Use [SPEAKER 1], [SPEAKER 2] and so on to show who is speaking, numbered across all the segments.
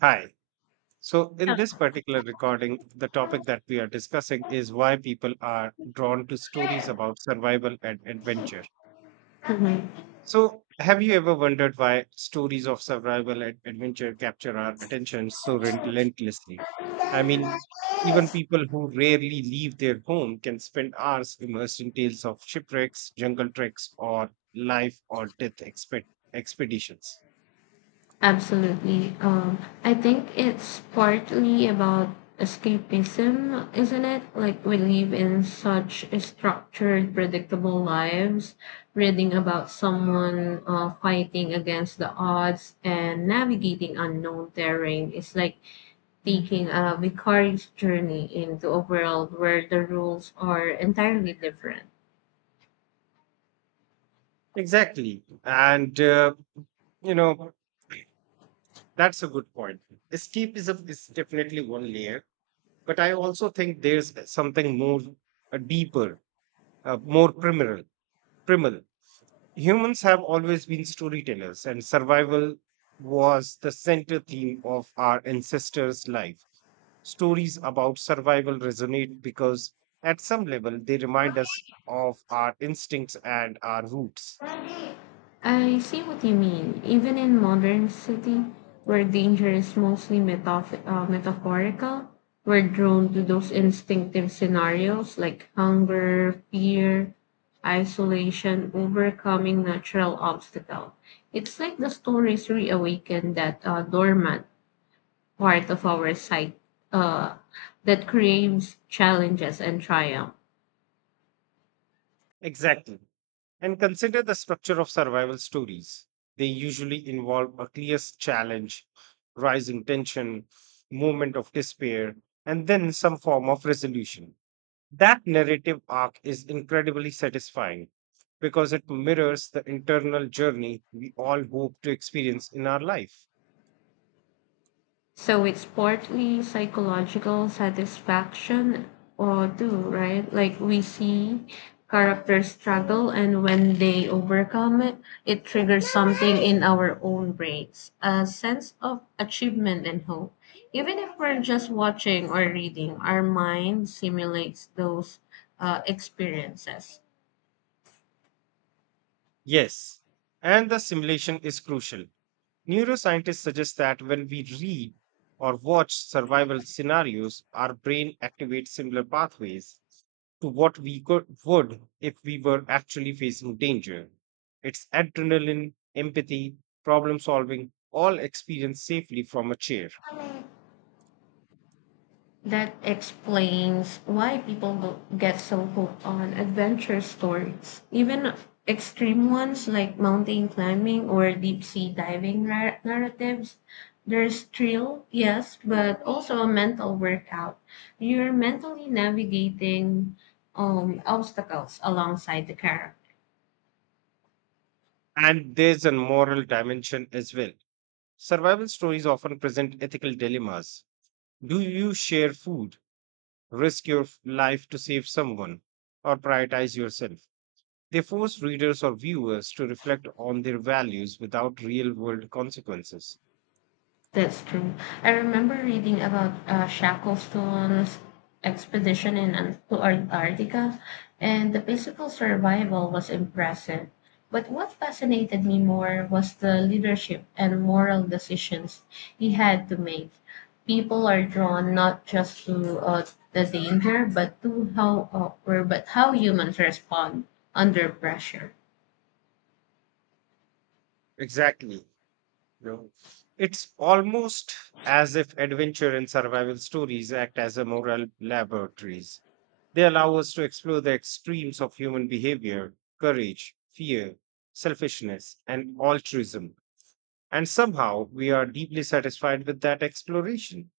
[SPEAKER 1] Hi. So, in this particular recording, the topic that we are discussing is why people are drawn to stories about survival and adventure.
[SPEAKER 2] Mhm.
[SPEAKER 1] So, have you ever wondered why stories of survival and adventure capture our attention so relentlessly? I mean, even people who rarely leave their home can spend hours immersed in tales of shipwrecks, jungle treks, or life or death expeditions.
[SPEAKER 2] Absolutely. I think it's partly about escapism, isn't it? Like we live in such a structured, predictable lives, reading about someone fighting against the odds and navigating unknown terrain is like taking a vicarious journey into a world where the rules are entirely different.
[SPEAKER 1] Exactly. You know, That's a good point. Escapism is definitely one layer, but I also think there's something more deeper, more primal. Primal. Humans have always been storytellers, and survival was the center theme of our ancestors' life. Stories about survival resonate because, at some level, they remind us of our instincts and our roots.
[SPEAKER 2] I see what you mean. Even in modern city, where danger is mostly metaphorical, we're drawn to those instinctive scenarios like hunger, fear, isolation, overcoming natural obstacle. It's like the stories reawaken that dormant part of our psyche uh, that craves challenges and triumph.
[SPEAKER 1] Exactly. And consider the structure of survival stories. They usually involve a clear challenge, rising tension, moment of despair, and then some form of resolution. That narrative arc is incredibly satisfying because it mirrors the internal journey we all hope to experience in our life.
[SPEAKER 2] So it's partly psychological satisfaction or do, right? Like we see characters struggle and when they overcome it, it triggers something in our own brains, a sense of achievement and hope. Even if we're just watching or reading, our mind simulates those experiences.
[SPEAKER 1] Yes, and the simulation is crucial. Neuroscientists suggest that when we read or watch survival scenarios, our brain activates similar pathways to what would if we were actually facing danger. It's adrenaline, empathy, problem solving, all experienced safely from a chair.
[SPEAKER 2] That explains why get so hooked on adventure stories, even extreme ones like mountain climbing or deep sea diving narratives. There's thrill, yes, but also a mental workout. You're mentally navigating obstacles alongside the character.
[SPEAKER 1] And there's a moral dimension as well. Survival stories often present ethical dilemmas. Do you share food, risk your life to save someone, or prioritize yourself? They force readers or viewers to reflect on their values without real world consequences.
[SPEAKER 2] That's true. I remember reading about Shackleton's expedition to Antarctica, and the physical survival was impressive. But what fascinated me more was the leadership and moral decisions he had to make. People are drawn not just to the danger, but to how or but how humans respond under pressure.
[SPEAKER 1] Exactly. No. It's almost as if adventure and survival stories act as a moral laboratories. They allow us to explore the extremes of human behavior, courage, fear, selfishness, and altruism. And somehow we are deeply satisfied with that exploration.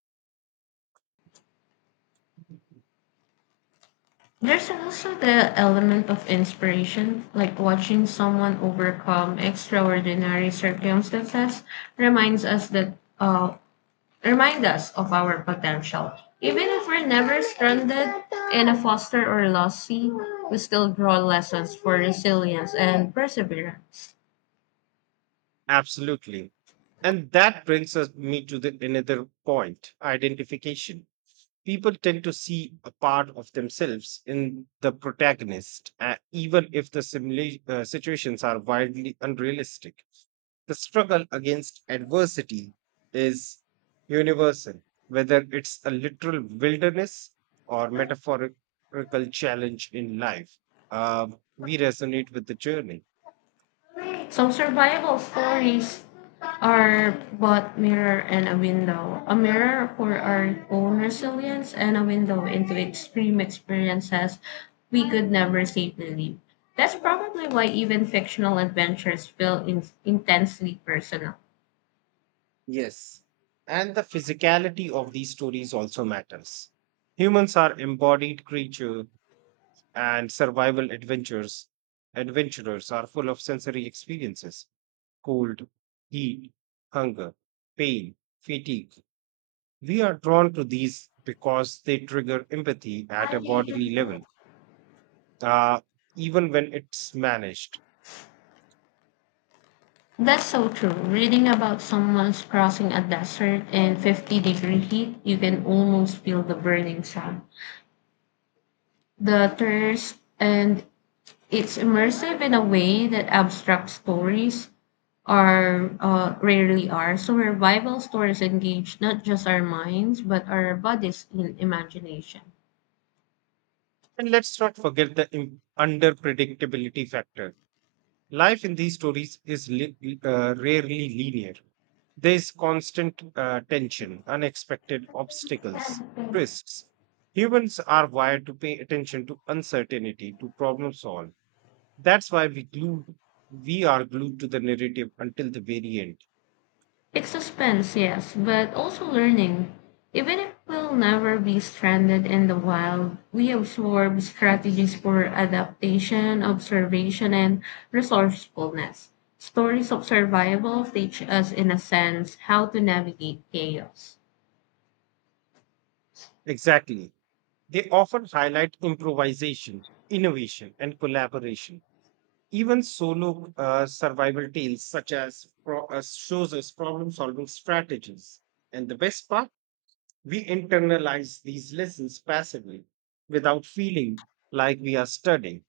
[SPEAKER 2] There's also the element of inspiration, like watching someone overcome extraordinary circumstances reminds us that uh, remind us of our potential. Even if we're never stranded in a foster or lost sea, we still draw lessons for resilience and perseverance.
[SPEAKER 1] Absolutely. And that brings us me to the another point, identification. People tend to see a part of themselves in the protagonist, even if the situations are wildly unrealistic. The struggle against adversity is universal, whether it's a literal wilderness or metaphorical challenge in life. We resonate with the journey.
[SPEAKER 2] Some survival stories are but mirror and a window. A mirror for our own resilience and a window into extreme experiences we could never safely live. That's probably why even fictional adventures feel intensely personal.
[SPEAKER 1] Yes, and the physicality of these stories also matters. Humans are embodied creatures and survival adventures. Adventurers are full of sensory experiences: cold, heat, hunger, pain, fatigue. We are drawn to these because they trigger empathy at a bodily level, uh, even when it's managed.
[SPEAKER 2] That's so true. Reading about someone's crossing a desert in 50-degree heat, you can almost feel the burning sun, the thirst, and it's immersive in a way that abstract stories are rarely are. So revival stories engage not just our minds but our bodies in imagination.
[SPEAKER 1] And let's not forget the under predictability factor. Life in these stories is rarely linear. There is constant tension, unexpected obstacles, twists. Humans are wired to pay attention to uncertainty, to problem solve, that's why we are glued to the narrative until the very end.
[SPEAKER 2] It's suspense, yes, but also learning. Even if we'll never be stranded in the wild, we absorb strategies for adaptation, observation, and resourcefulness. Stories of survival teach us, in a sense, how to navigate chaos.
[SPEAKER 1] Exactly. They often highlight improvisation, innovation, and collaboration. Even solo survival tales such as shows us problem solving strategies. And the best part, we internalize these lessons passively without feeling like we are studying.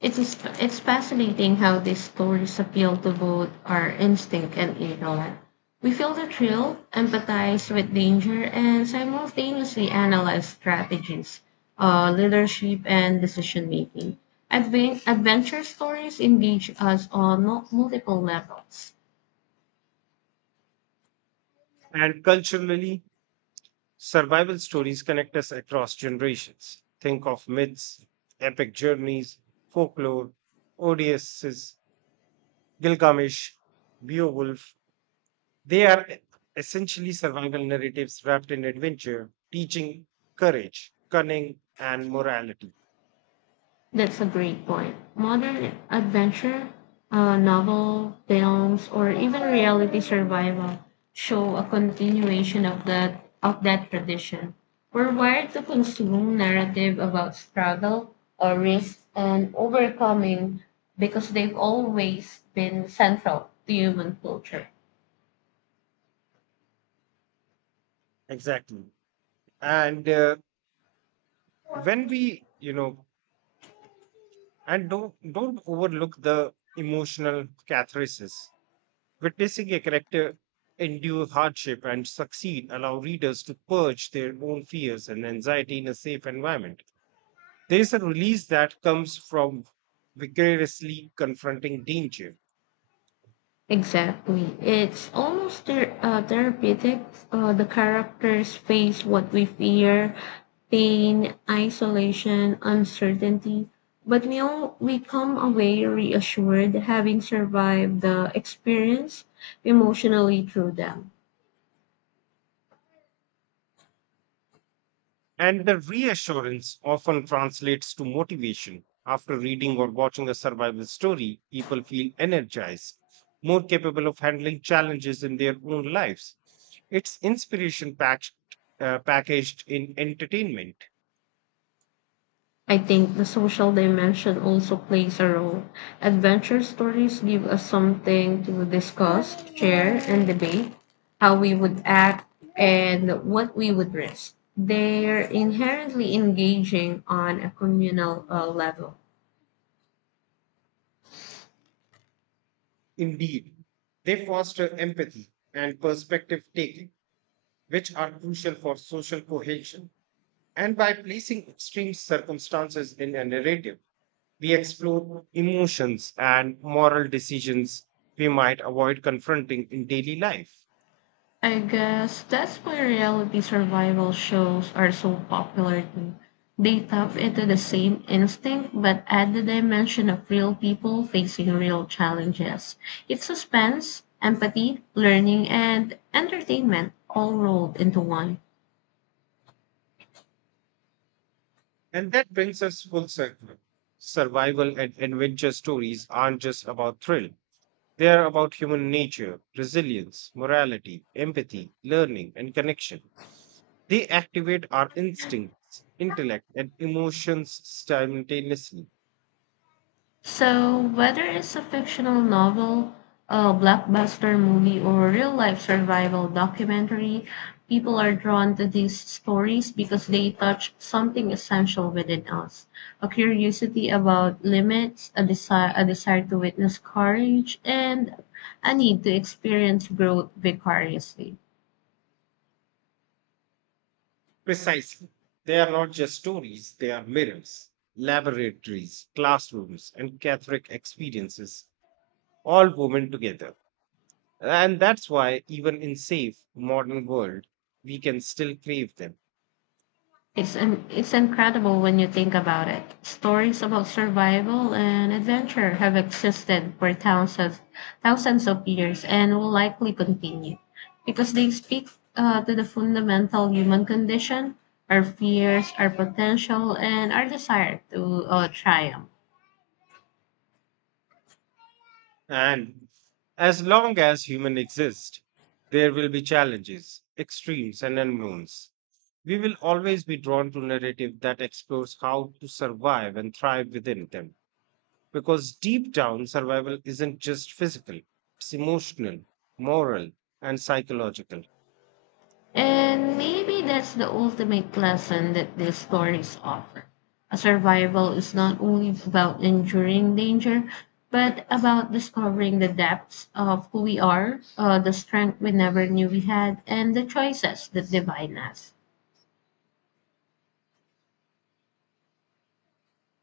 [SPEAKER 2] It's fascinating how these stories appeal to both our instinct and ignorance. We feel the thrill, empathize with danger, and simultaneously analyze strategies, leadership, and decision making. Adventure stories engage us on multiple levels.
[SPEAKER 1] And culturally, survival stories connect us across generations. Think of myths, epic journeys, folklore, Odysseus, Gilgamesh, Beowulf. They are essentially survival narratives wrapped in adventure, teaching courage, cunning, and morality.
[SPEAKER 2] That's a great point. Modern adventure, novel, films, or even reality survival show a continuation of that tradition. We're wired to consume narrative about struggle or risk and overcoming because they've always been central to human culture.
[SPEAKER 1] Exactly. And when we, you know, and don't overlook the emotional catharsis. Witnessing a character endure hardship and succeed allow readers to purge their own fears and anxiety in a safe environment. There is a release that comes from vigorously confronting danger.
[SPEAKER 2] Exactly. It's almost therapeutic. The characters face what we fear pain, isolation, uncertainty. But we come away reassured having survived the experience emotionally through them.
[SPEAKER 1] And the reassurance often translates to motivation. After reading or watching a survival story, people feel energized, more capable of handling challenges in their own lives. It's packaged in entertainment.
[SPEAKER 2] I think the social dimension also plays a role. Adventure stories give us something to discuss, share, and debate how we would act and what we would risk. They're inherently engaging on a communal level.
[SPEAKER 1] Indeed, they foster empathy and perspective taking, which are crucial for social cohesion. And by placing extreme circumstances in a narrative, we explore emotions and moral decisions we might avoid confronting in daily life.
[SPEAKER 2] I guess that's why reality survival shows are so popular too. They tap into the same instinct but add the dimension of real people facing real challenges. It's suspense, empathy, learning, and entertainment all rolled into one.
[SPEAKER 1] And that brings us full circle. Survival and adventure stories aren't just about thrill, they are about human nature, resilience, morality, empathy, learning, and connection. They activate our instincts, intellect, and emotions simultaneously.
[SPEAKER 2] So, whether it's a fictional novel, a blockbuster movie, or a real life survival documentary, people are drawn to these stories because they touch something essential within us a curiosity about limits, a desire to witness courage, and a need to experience growth vicariously.
[SPEAKER 1] Precisely. They are not just stories, they are mirrors, laboratories, classrooms, and Catholic experiences, all woven together. And that's why, even in safe, modern world, we can still crave them.
[SPEAKER 2] It's incredible when you think about it. Stories about survival and adventure have existed for thousands of years and will likely continue because they speak to the fundamental human condition, our fears, our potential, and our desire to triumph.
[SPEAKER 1] And as long as human exist, there will be challenges, extremes, and unknowns. We will always be drawn to narrative that explores how to survive and thrive within them. Because deep down, survival isn't just physical, it's emotional, moral, and psychological.
[SPEAKER 2] And maybe that's the ultimate lesson that these stories offer. A survival is not only about enduring danger, but about discovering the depths of who we are, the strength we never knew we had, and the choices that divide us.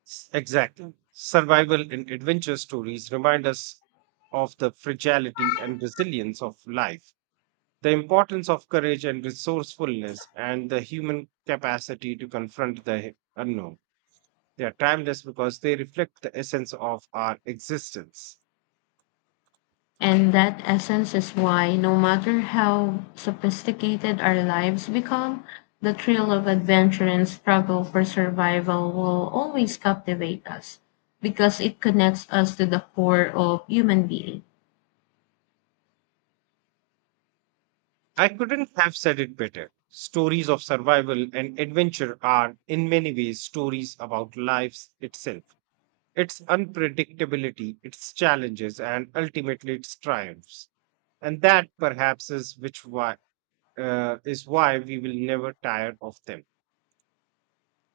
[SPEAKER 1] Exactly. Survival and adventure stories remind us of the fragility and resilience of life, the importance of courage and resourcefulness and the human capacity to confront the unknown. They are timeless because they reflect the essence of our existence.
[SPEAKER 2] And that essence is why, no matter how sophisticated our lives become, the thrill of adventure and struggle for survival will always captivate us because it connects us to the core of human being.
[SPEAKER 1] I couldn't have said it better. Stories of survival and adventure are, in many ways, stories about life itself, its unpredictability, its challenges, and ultimately its triumphs. And that perhaps is why we will never tire of them.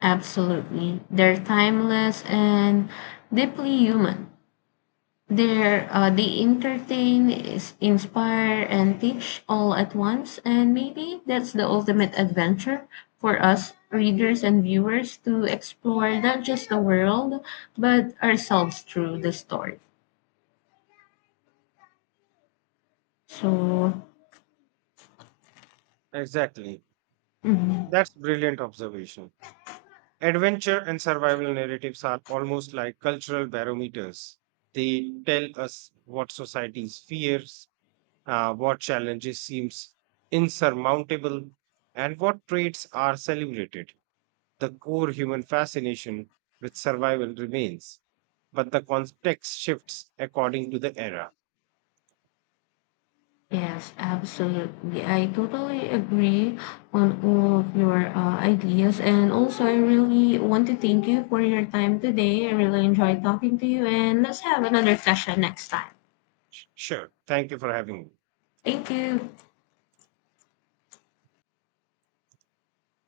[SPEAKER 2] Absolutely. They're timeless and deeply human. They entertain, inspire, and teach all at once, and maybe that's the ultimate adventure for us readers and viewers to explore not just the world but ourselves through the story. So,
[SPEAKER 1] Exactly.
[SPEAKER 2] mhm.
[SPEAKER 1] That's brilliant observation. Adventure and survival narratives are almost like cultural barometers. They tell us what societies fears, what challenges seems insurmountable, and what traits are celebrated. The core human fascination with survival remains, but the context shifts according to the era.
[SPEAKER 2] Yes, absolutely. I totally agree on all of your ideas, and also I really want to thank you for your time today. I really enjoyed talking to you, and let's have another session next time.
[SPEAKER 1] Sure. Thank you for having me.
[SPEAKER 2] Thank you.